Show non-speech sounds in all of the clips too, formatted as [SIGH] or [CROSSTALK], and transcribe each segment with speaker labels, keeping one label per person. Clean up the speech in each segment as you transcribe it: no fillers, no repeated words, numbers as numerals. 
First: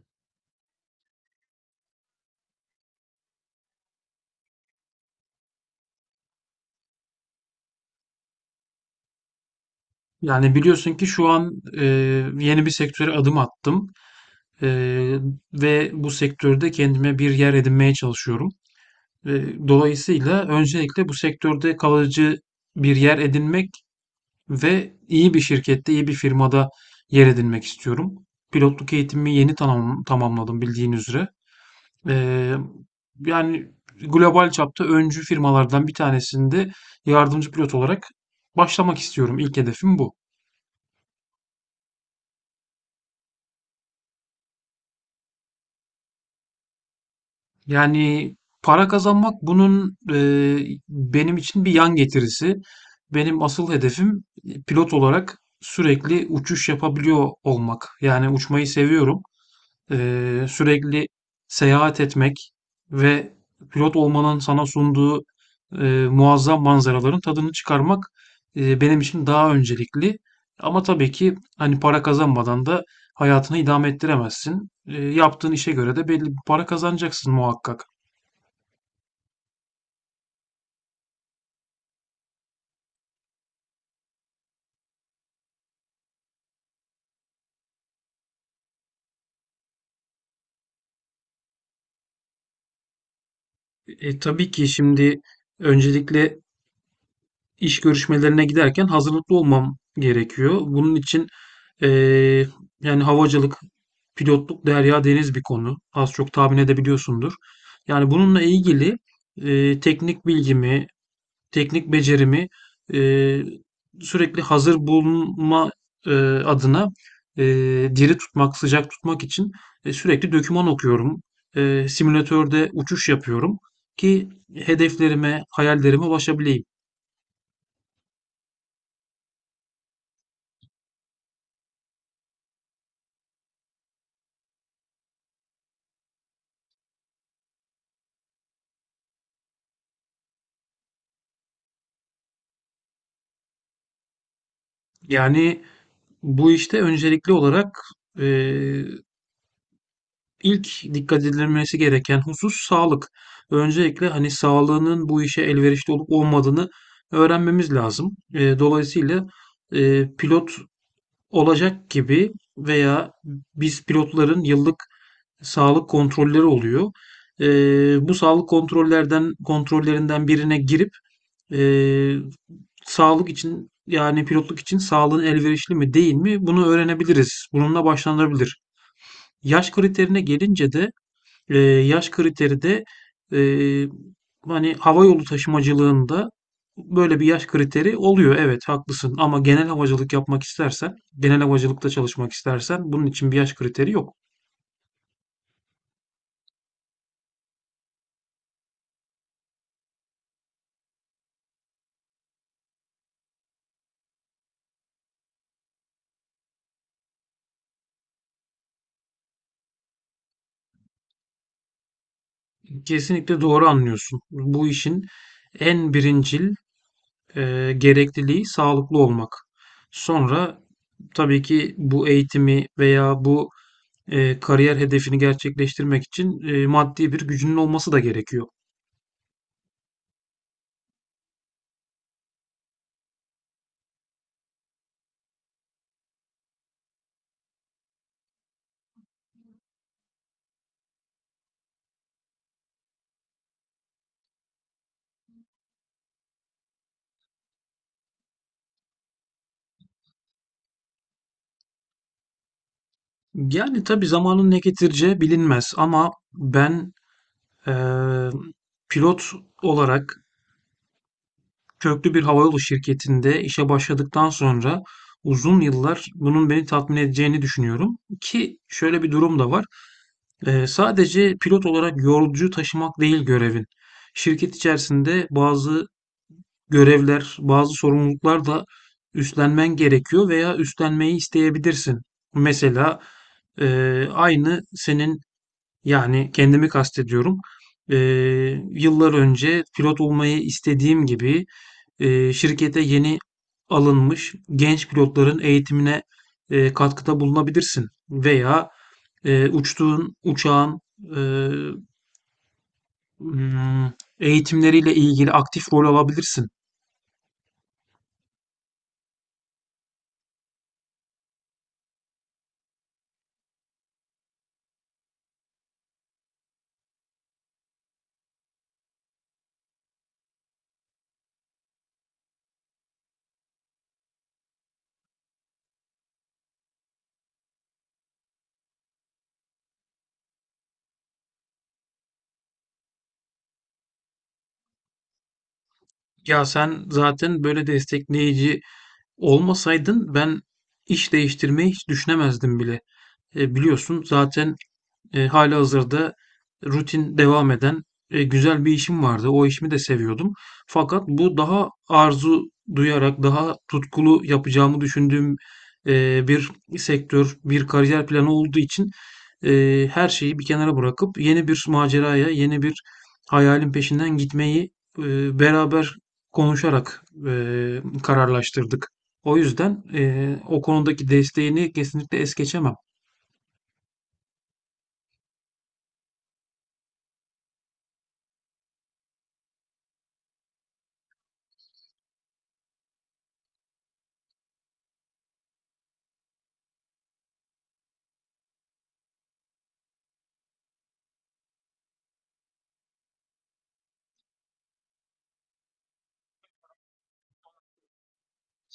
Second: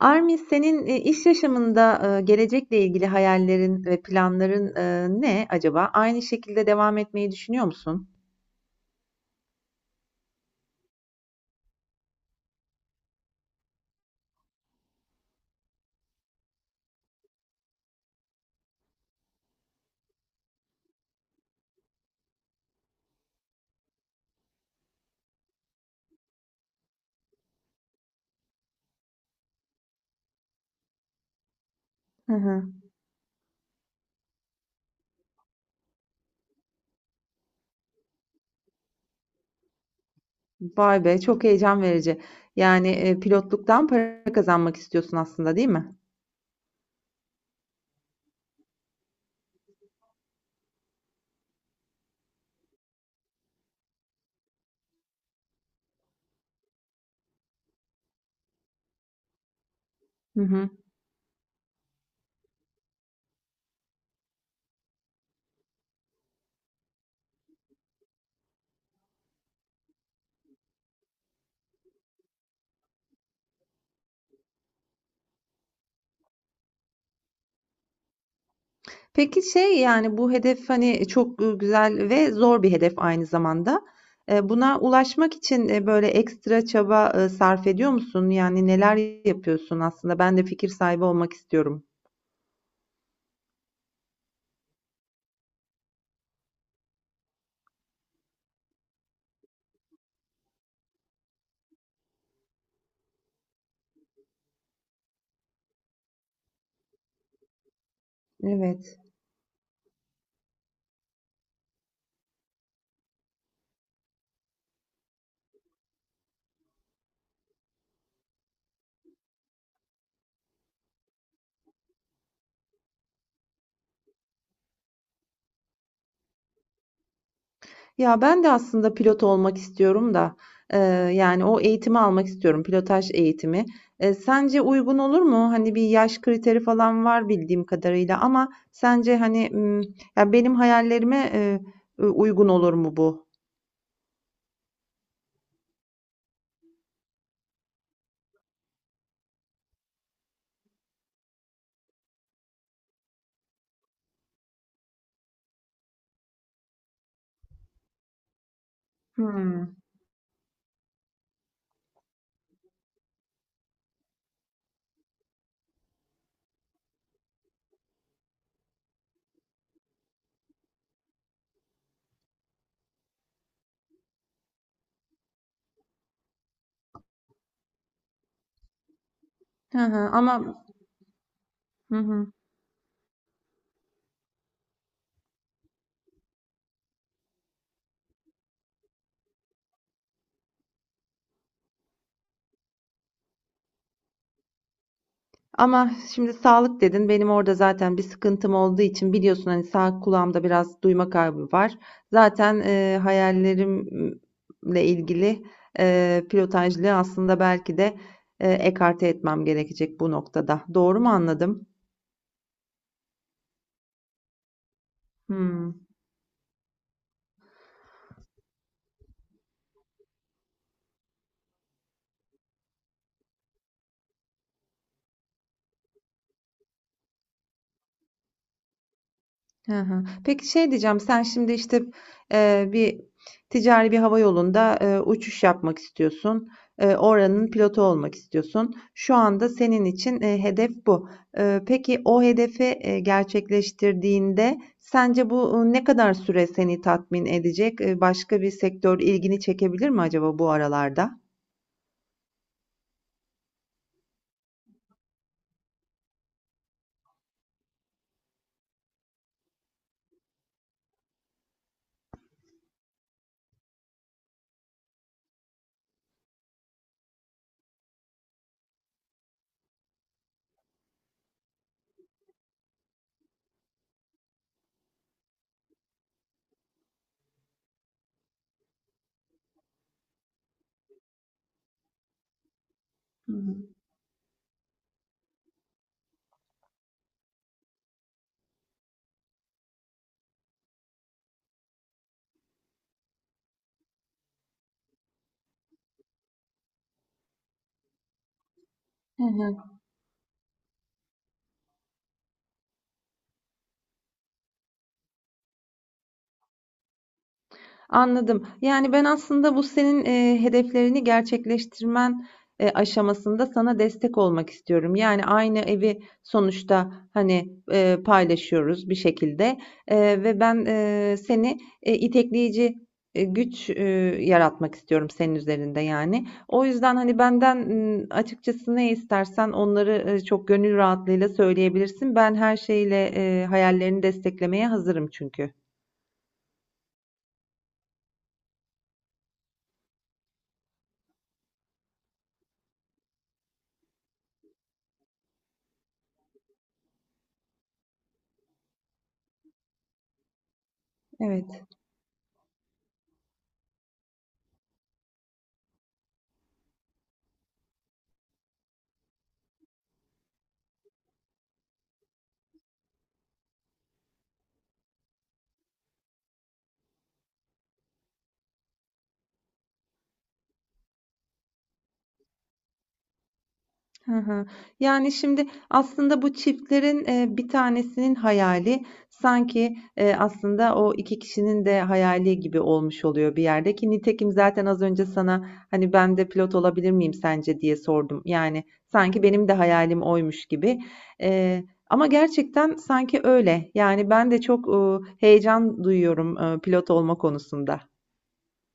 Speaker 1: Armi, senin, iş yaşamında, gelecekle ilgili hayallerin ve planların, ne acaba? Aynı şekilde devam etmeyi düşünüyor musun?
Speaker 2: Yani biliyorsun ki şu an e, yeni bir sektöre adım attım. E, Ve bu sektörde kendime bir yer edinmeye çalışıyorum. Dolayısıyla öncelikle bu sektörde kalıcı bir yer edinmek ve iyi bir şirkette, iyi bir firmada yer edinmek istiyorum. Pilotluk eğitimimi yeni tamamladım bildiğin üzere. E,
Speaker 1: Hı hı.
Speaker 2: yani global çapta öncü firmalardan bir tanesinde yardımcı pilot olarak başlamak istiyorum. İlk hedefim bu.
Speaker 1: Vay be, çok heyecan verici. Yani, pilotluktan para kazanmak istiyorsun aslında, değil mi?
Speaker 2: Yani para kazanmak bunun benim için bir yan getirisi. Benim asıl hedefim pilot olarak sürekli uçuş yapabiliyor olmak. Yani uçmayı seviyorum.
Speaker 1: Hı hı.
Speaker 2: Sürekli seyahat etmek ve pilot olmanın sana sunduğu muazzam manzaraların tadını çıkarmak benim için daha öncelikli. Ama tabii ki hani para kazanmadan da hayatını idame ettiremezsin. Yaptığın işe göre de belli bir para kazanacaksın muhakkak.
Speaker 1: Peki şey, yani, bu hedef, hani, çok, güzel ve zor bir hedef aynı zamanda. Buna ulaşmak için, böyle ekstra çaba, sarf ediyor musun? Yani, neler yapıyorsun aslında? Ben de fikir sahibi olmak istiyorum.
Speaker 2: Tabii ki şimdi öncelikle iş görüşmelerine giderken hazırlıklı olmam gerekiyor. Bunun için e, yani havacılık, pilotluk, derya deniz bir konu. Az çok tahmin edebiliyorsundur. Yani bununla ilgili
Speaker 1: Evet.
Speaker 2: teknik bilgimi, teknik becerimi eee, sürekli hazır bulunma eee, adına diri tutmak, sıcak tutmak için sürekli doküman okuyorum. Simülatörde uçuş yapıyorum ki hedeflerime, hayallerime ulaşabileyim.
Speaker 1: Ya ben de aslında pilot olmak istiyorum da e, yani o eğitimi almak istiyorum pilotaj eğitimi. Sence uygun olur mu? Hani bir yaş kriteri falan var bildiğim kadarıyla ama sence hani ya benim hayallerime uygun olur mu bu?
Speaker 2: Yani bu işte öncelikli olarak eee, ilk dikkat edilmesi gereken husus sağlık. Öncelikle hani sağlığının bu işe elverişli olup olmadığını öğrenmemiz lazım. Dolayısıyla
Speaker 1: Hmm.
Speaker 2: pilot olacak gibi veya biz pilotların yıllık sağlık kontrolleri oluyor. Bu sağlık kontrollerinden birine girip ee, sağlık için yani pilotluk için sağlığın elverişli mi değil mi bunu öğrenebiliriz. Bununla başlanabilir. Yaş
Speaker 1: Hı hı,
Speaker 2: kriterine
Speaker 1: ama
Speaker 2: gelince de
Speaker 1: hı
Speaker 2: yaş
Speaker 1: hı.
Speaker 2: kriteri de ee, hani hava yolu taşımacılığında böyle bir yaş kriteri oluyor. Evet haklısın ama genel havacılık yapmak istersen, genel havacılıkta çalışmak istersen bunun için bir yaş kriteri yok.
Speaker 1: Ama şimdi sağlık dedin. Benim orada zaten bir sıkıntım olduğu için biliyorsun hani sağ kulağımda biraz duyma kaybı var. Zaten hayallerimle ilgili pilotajlığı aslında belki de ekarte etmem gerekecek bu noktada. Doğru mu anladım?
Speaker 2: Kesinlikle doğru anlıyorsun. Bu işin
Speaker 1: Hmm.
Speaker 2: en birincil gerekliliği sağlıklı olmak. Sonra tabii ki bu eğitimi veya bu kariyer hedefini gerçekleştirmek için maddi bir gücünün olması da gerekiyor.
Speaker 1: Hı hı. Peki şey diyeceğim, sen şimdi işte bir ticari bir hava yolunda uçuş yapmak istiyorsun. Oranın pilotu olmak istiyorsun. Şu anda senin için hedef bu. Peki o hedefi gerçekleştirdiğinde sence bu ne kadar süre seni tatmin edecek? Başka bir sektör ilgini çekebilir mi acaba bu aralarda?
Speaker 2: Yani tabii zamanın ne getireceği bilinmez ama ben e, pilot olarak köklü bir havayolu şirketinde işe başladıktan sonra uzun yıllar bunun beni tatmin edeceğini düşünüyorum ki şöyle bir durum da var. Sadece pilot olarak yolcu taşımak değil görevin. Şirket içerisinde bazı görevler, bazı sorumluluklar da üstlenmen gerekiyor veya üstlenmeyi isteyebilirsin. Mesela
Speaker 1: Hı
Speaker 2: e,
Speaker 1: hı.
Speaker 2: aynı senin yani kendimi kastediyorum. E, Yıllar önce pilot olmayı istediğim gibi şirkete yeni alınmış genç pilotların eğitimine katkıda bulunabilirsin veya
Speaker 1: Hı hı.
Speaker 2: uçtuğun uçağın e, Hmm, eğitimleriyle ilgili aktif rol alabilirsin.
Speaker 1: Anladım. Yani ben aslında bu senin hedeflerini gerçekleştirmen aşamasında sana destek olmak istiyorum. Yani aynı evi sonuçta hani paylaşıyoruz bir şekilde. Ve ben seni itekleyici güç yaratmak istiyorum senin üzerinde yani. O yüzden hani benden açıkçası ne istersen onları çok gönül rahatlığıyla söyleyebilirsin. Ben her şeyle hayallerini desteklemeye hazırım çünkü.
Speaker 2: Ya sen zaten böyle destekleyici olmasaydın ben iş değiştirmeyi hiç düşünemezdim bile. Biliyorsun zaten halihazırda rutin devam eden, güzel bir işim vardı. O işimi de seviyordum. Fakat bu
Speaker 1: Evet.
Speaker 2: daha arzu duyarak, daha tutkulu yapacağımı düşündüğüm, bir sektör, bir kariyer planı olduğu için, her şeyi bir kenara bırakıp yeni bir maceraya, yeni bir hayalin peşinden gitmeyi, beraber konuşarak, kararlaştırdık. O yüzden, o konudaki desteğini kesinlikle es geçemem.
Speaker 1: Hı hı. Yani şimdi aslında bu çiftlerin bir tanesinin hayali sanki aslında o iki kişinin de hayali gibi olmuş oluyor bir yerde ki nitekim zaten az önce sana hani ben de pilot olabilir miyim sence diye sordum. Yani sanki benim de hayalim oymuş gibi. E, Ama gerçekten sanki öyle. Yani ben de çok heyecan duyuyorum pilot olma konusunda.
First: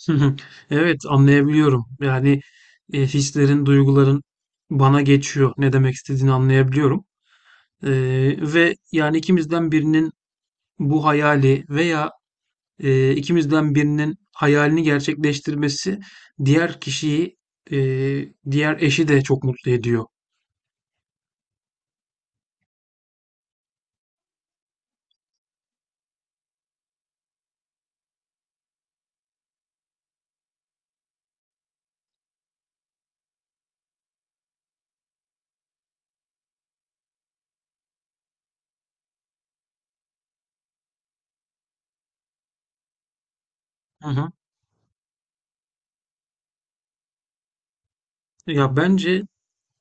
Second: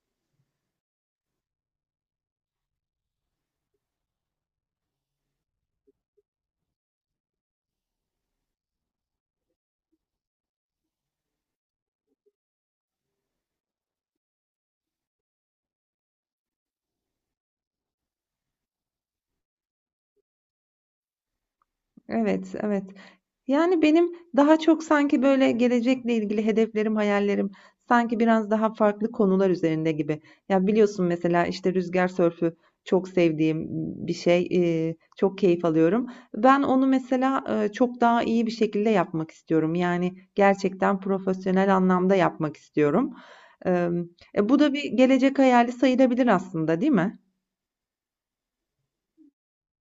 Speaker 2: Hı hı. Evet, anlayabiliyorum. Yani hislerin, duyguların bana geçiyor. Ne demek istediğini anlayabiliyorum. E, Ve yani ikimizden birinin bu hayali veya ikimizden birinin hayalini gerçekleştirmesi diğer kişiyi, e, diğer eşi de çok mutlu ediyor.
Speaker 1: Evet, evet. Yani benim daha çok sanki böyle gelecekle ilgili hedeflerim, hayallerim sanki biraz daha farklı konular üzerinde gibi. Ya biliyorsun mesela işte rüzgar sörfü çok sevdiğim bir şey, çok keyif alıyorum. Ben onu mesela çok daha iyi bir şekilde yapmak istiyorum. Yani gerçekten profesyonel anlamda yapmak istiyorum. Eee,
Speaker 2: Hı hı.
Speaker 1: Bu da bir gelecek hayali sayılabilir aslında, değil mi?
Speaker 2: Ya bence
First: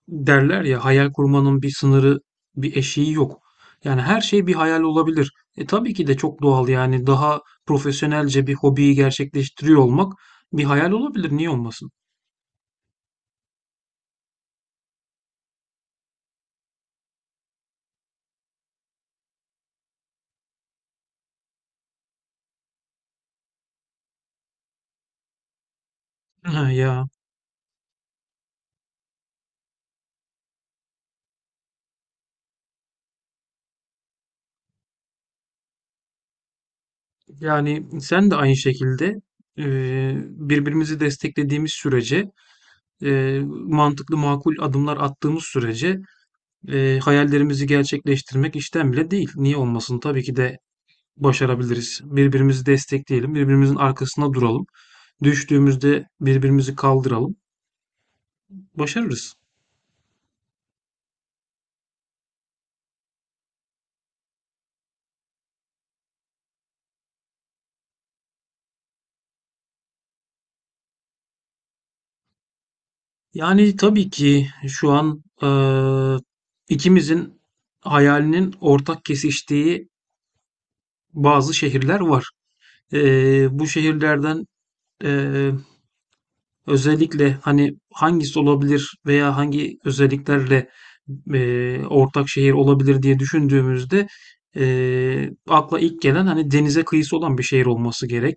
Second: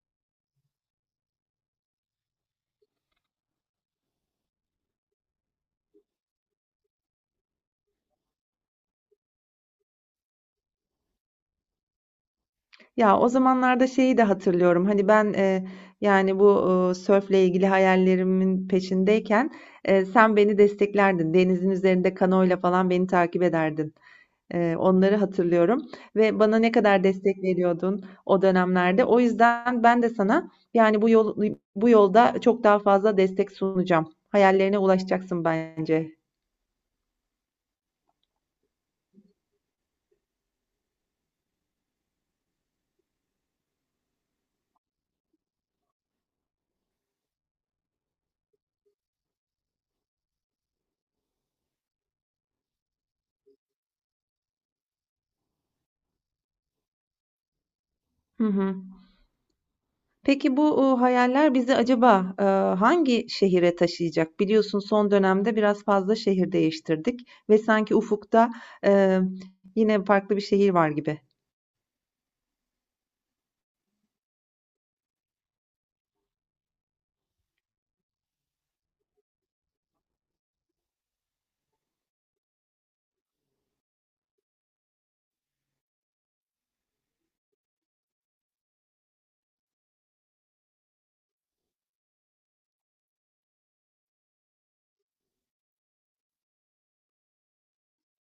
Speaker 2: derler ya hayal kurmanın bir sınırı, bir eşiği yok. Yani her şey bir hayal olabilir. E tabii ki de çok doğal yani daha profesyonelce bir hobiyi gerçekleştiriyor olmak bir hayal olabilir. Niye olmasın?
Speaker 1: Ya o zamanlarda şeyi de hatırlıyorum. Hani ben yani bu sörfle ilgili hayallerimin peşindeyken sen beni desteklerdin. Denizin üzerinde kanoyla falan beni takip ederdin. Onları hatırlıyorum ve bana ne
Speaker 2: [LAUGHS]
Speaker 1: kadar
Speaker 2: Ya.
Speaker 1: destek veriyordun o dönemlerde. O yüzden ben de sana yani bu yolda çok daha fazla destek sunacağım. Hayallerine ulaşacaksın bence.
Speaker 2: Yani sen de aynı şekilde birbirimizi desteklediğimiz sürece, mantıklı makul adımlar attığımız sürece hayallerimizi gerçekleştirmek işten bile değil. Niye olmasın? Tabii ki de başarabiliriz. Birbirimizi destekleyelim, birbirimizin arkasında duralım. Düştüğümüzde birbirimizi kaldıralım.
Speaker 1: Hı hı.
Speaker 2: Başarırız.
Speaker 1: Peki bu hayaller bizi acaba hangi şehire taşıyacak? Biliyorsun son dönemde biraz fazla şehir değiştirdik ve sanki ufukta e, yine farklı bir şehir var gibi.
Speaker 2: Yani tabii ki şu an ikimizin hayalinin ortak kesiştiği bazı şehirler var. Bu şehirlerden Eee, özellikle, hani, hangisi olabilir veya hangi özelliklerle, ortak şehir olabilir diye düşündüğümüzde, akla ilk gelen, hani, denize kıyısı olan bir şehir olması gerek.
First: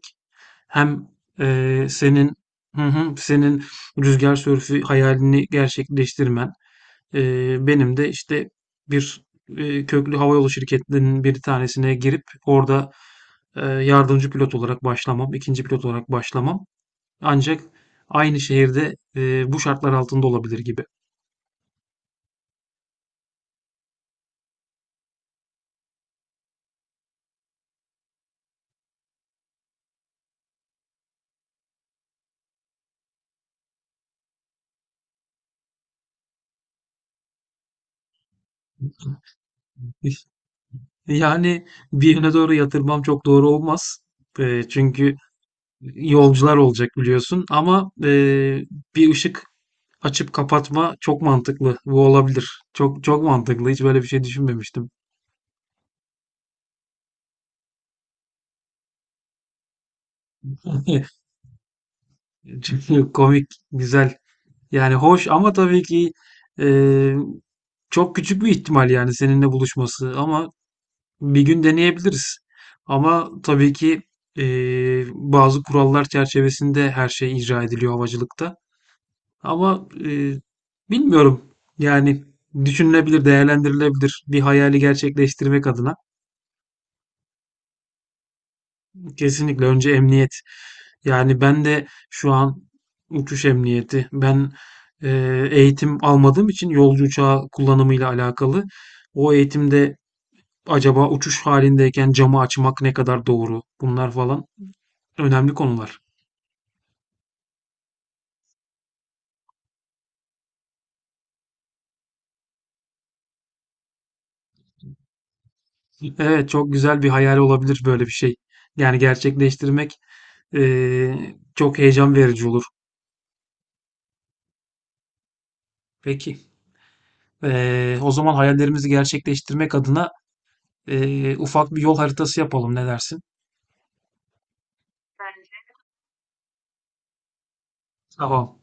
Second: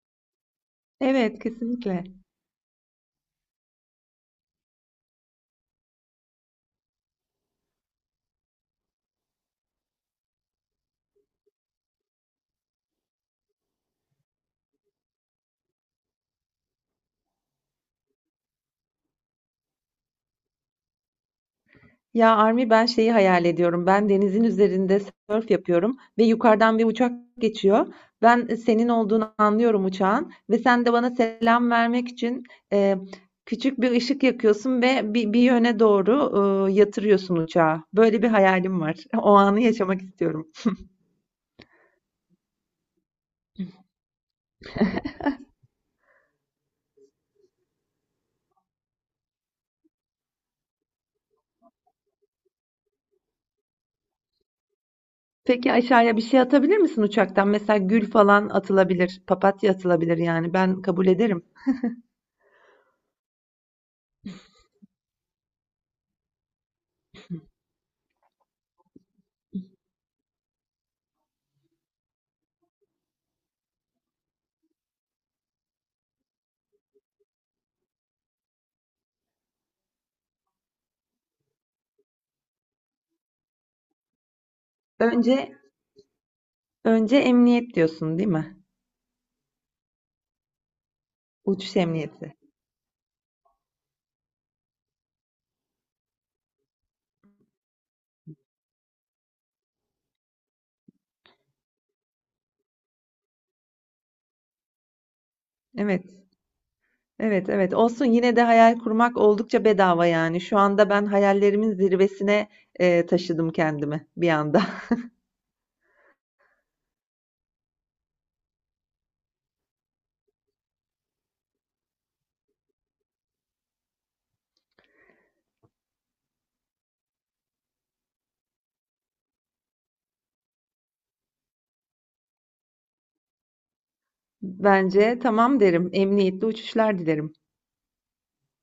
Speaker 2: Hem,
Speaker 1: Evet, kesinlikle.
Speaker 2: senin Hı hı. Senin rüzgar sörfü hayalini gerçekleştirmen, benim de, işte, bir, köklü havayolu şirketlerinin bir tanesine girip orada, yardımcı pilot olarak başlamam, ikinci pilot olarak başlamam ancak aynı şehirde, bu şartlar altında olabilir gibi.
Speaker 1: Ya Armi, ben şeyi hayal ediyorum. Ben denizin üzerinde sörf yapıyorum ve yukarıdan bir uçak geçiyor. Ben senin olduğunu anlıyorum uçağın ve sen de bana selam vermek için e, küçük bir ışık yakıyorsun ve bir yöne doğru yatırıyorsun uçağı. Böyle bir hayalim var. [LAUGHS] O anı yaşamak
Speaker 2: [LAUGHS]
Speaker 1: istiyorum.
Speaker 2: Yani, bir yöne doğru yatırmam çok doğru olmaz. Çünkü yolcular olacak biliyorsun ama, bir ışık açıp kapatma çok mantıklı. Bu olabilir. Çok mantıklı. Hiç böyle bir şey düşünmemiştim.
Speaker 1: Peki aşağıya bir şey atabilir misin uçaktan? Mesela gül falan atılabilir, papatya atılabilir yani ben kabul
Speaker 2: [LAUGHS]
Speaker 1: ederim.
Speaker 2: Çünkü komik, güzel. Yani hoş ama tabii ki e, çok küçük bir ihtimal yani seninle buluşması ama bir gün deneyebiliriz. Ama tabii ki e, bazı kurallar çerçevesinde her şey icra ediliyor havacılıkta. Ama bilmiyorum yani düşünülebilir, değerlendirilebilir bir hayali
Speaker 1: Önce
Speaker 2: gerçekleştirmek adına.
Speaker 1: önce emniyet diyorsun, değil mi?
Speaker 2: Kesinlikle önce emniyet. Yani ben
Speaker 1: Uçuş
Speaker 2: de şu
Speaker 1: emniyeti.
Speaker 2: an uçuş emniyeti, eğitim almadığım için yolcu uçağı kullanımıyla alakalı o eğitimde acaba uçuş halindeyken camı açmak ne kadar doğru? Bunlar falan önemli konular.
Speaker 1: Evet, evet, evet. Olsun yine de hayal kurmak oldukça bedava yani. Şu anda ben hayallerimin zirvesine taşıdım kendimi bir anda. [LAUGHS]
Speaker 2: Evet, çok güzel bir hayal olabilir böyle bir şey. Yani gerçekleştirmek, çok heyecan verici olur. Peki, o zaman hayallerimizi gerçekleştirmek adına, ufak bir yol haritası yapalım, ne dersin?
Speaker 1: Bence tamam derim. Emniyetli uçuşlar dilerim.
Speaker 2: Tamam.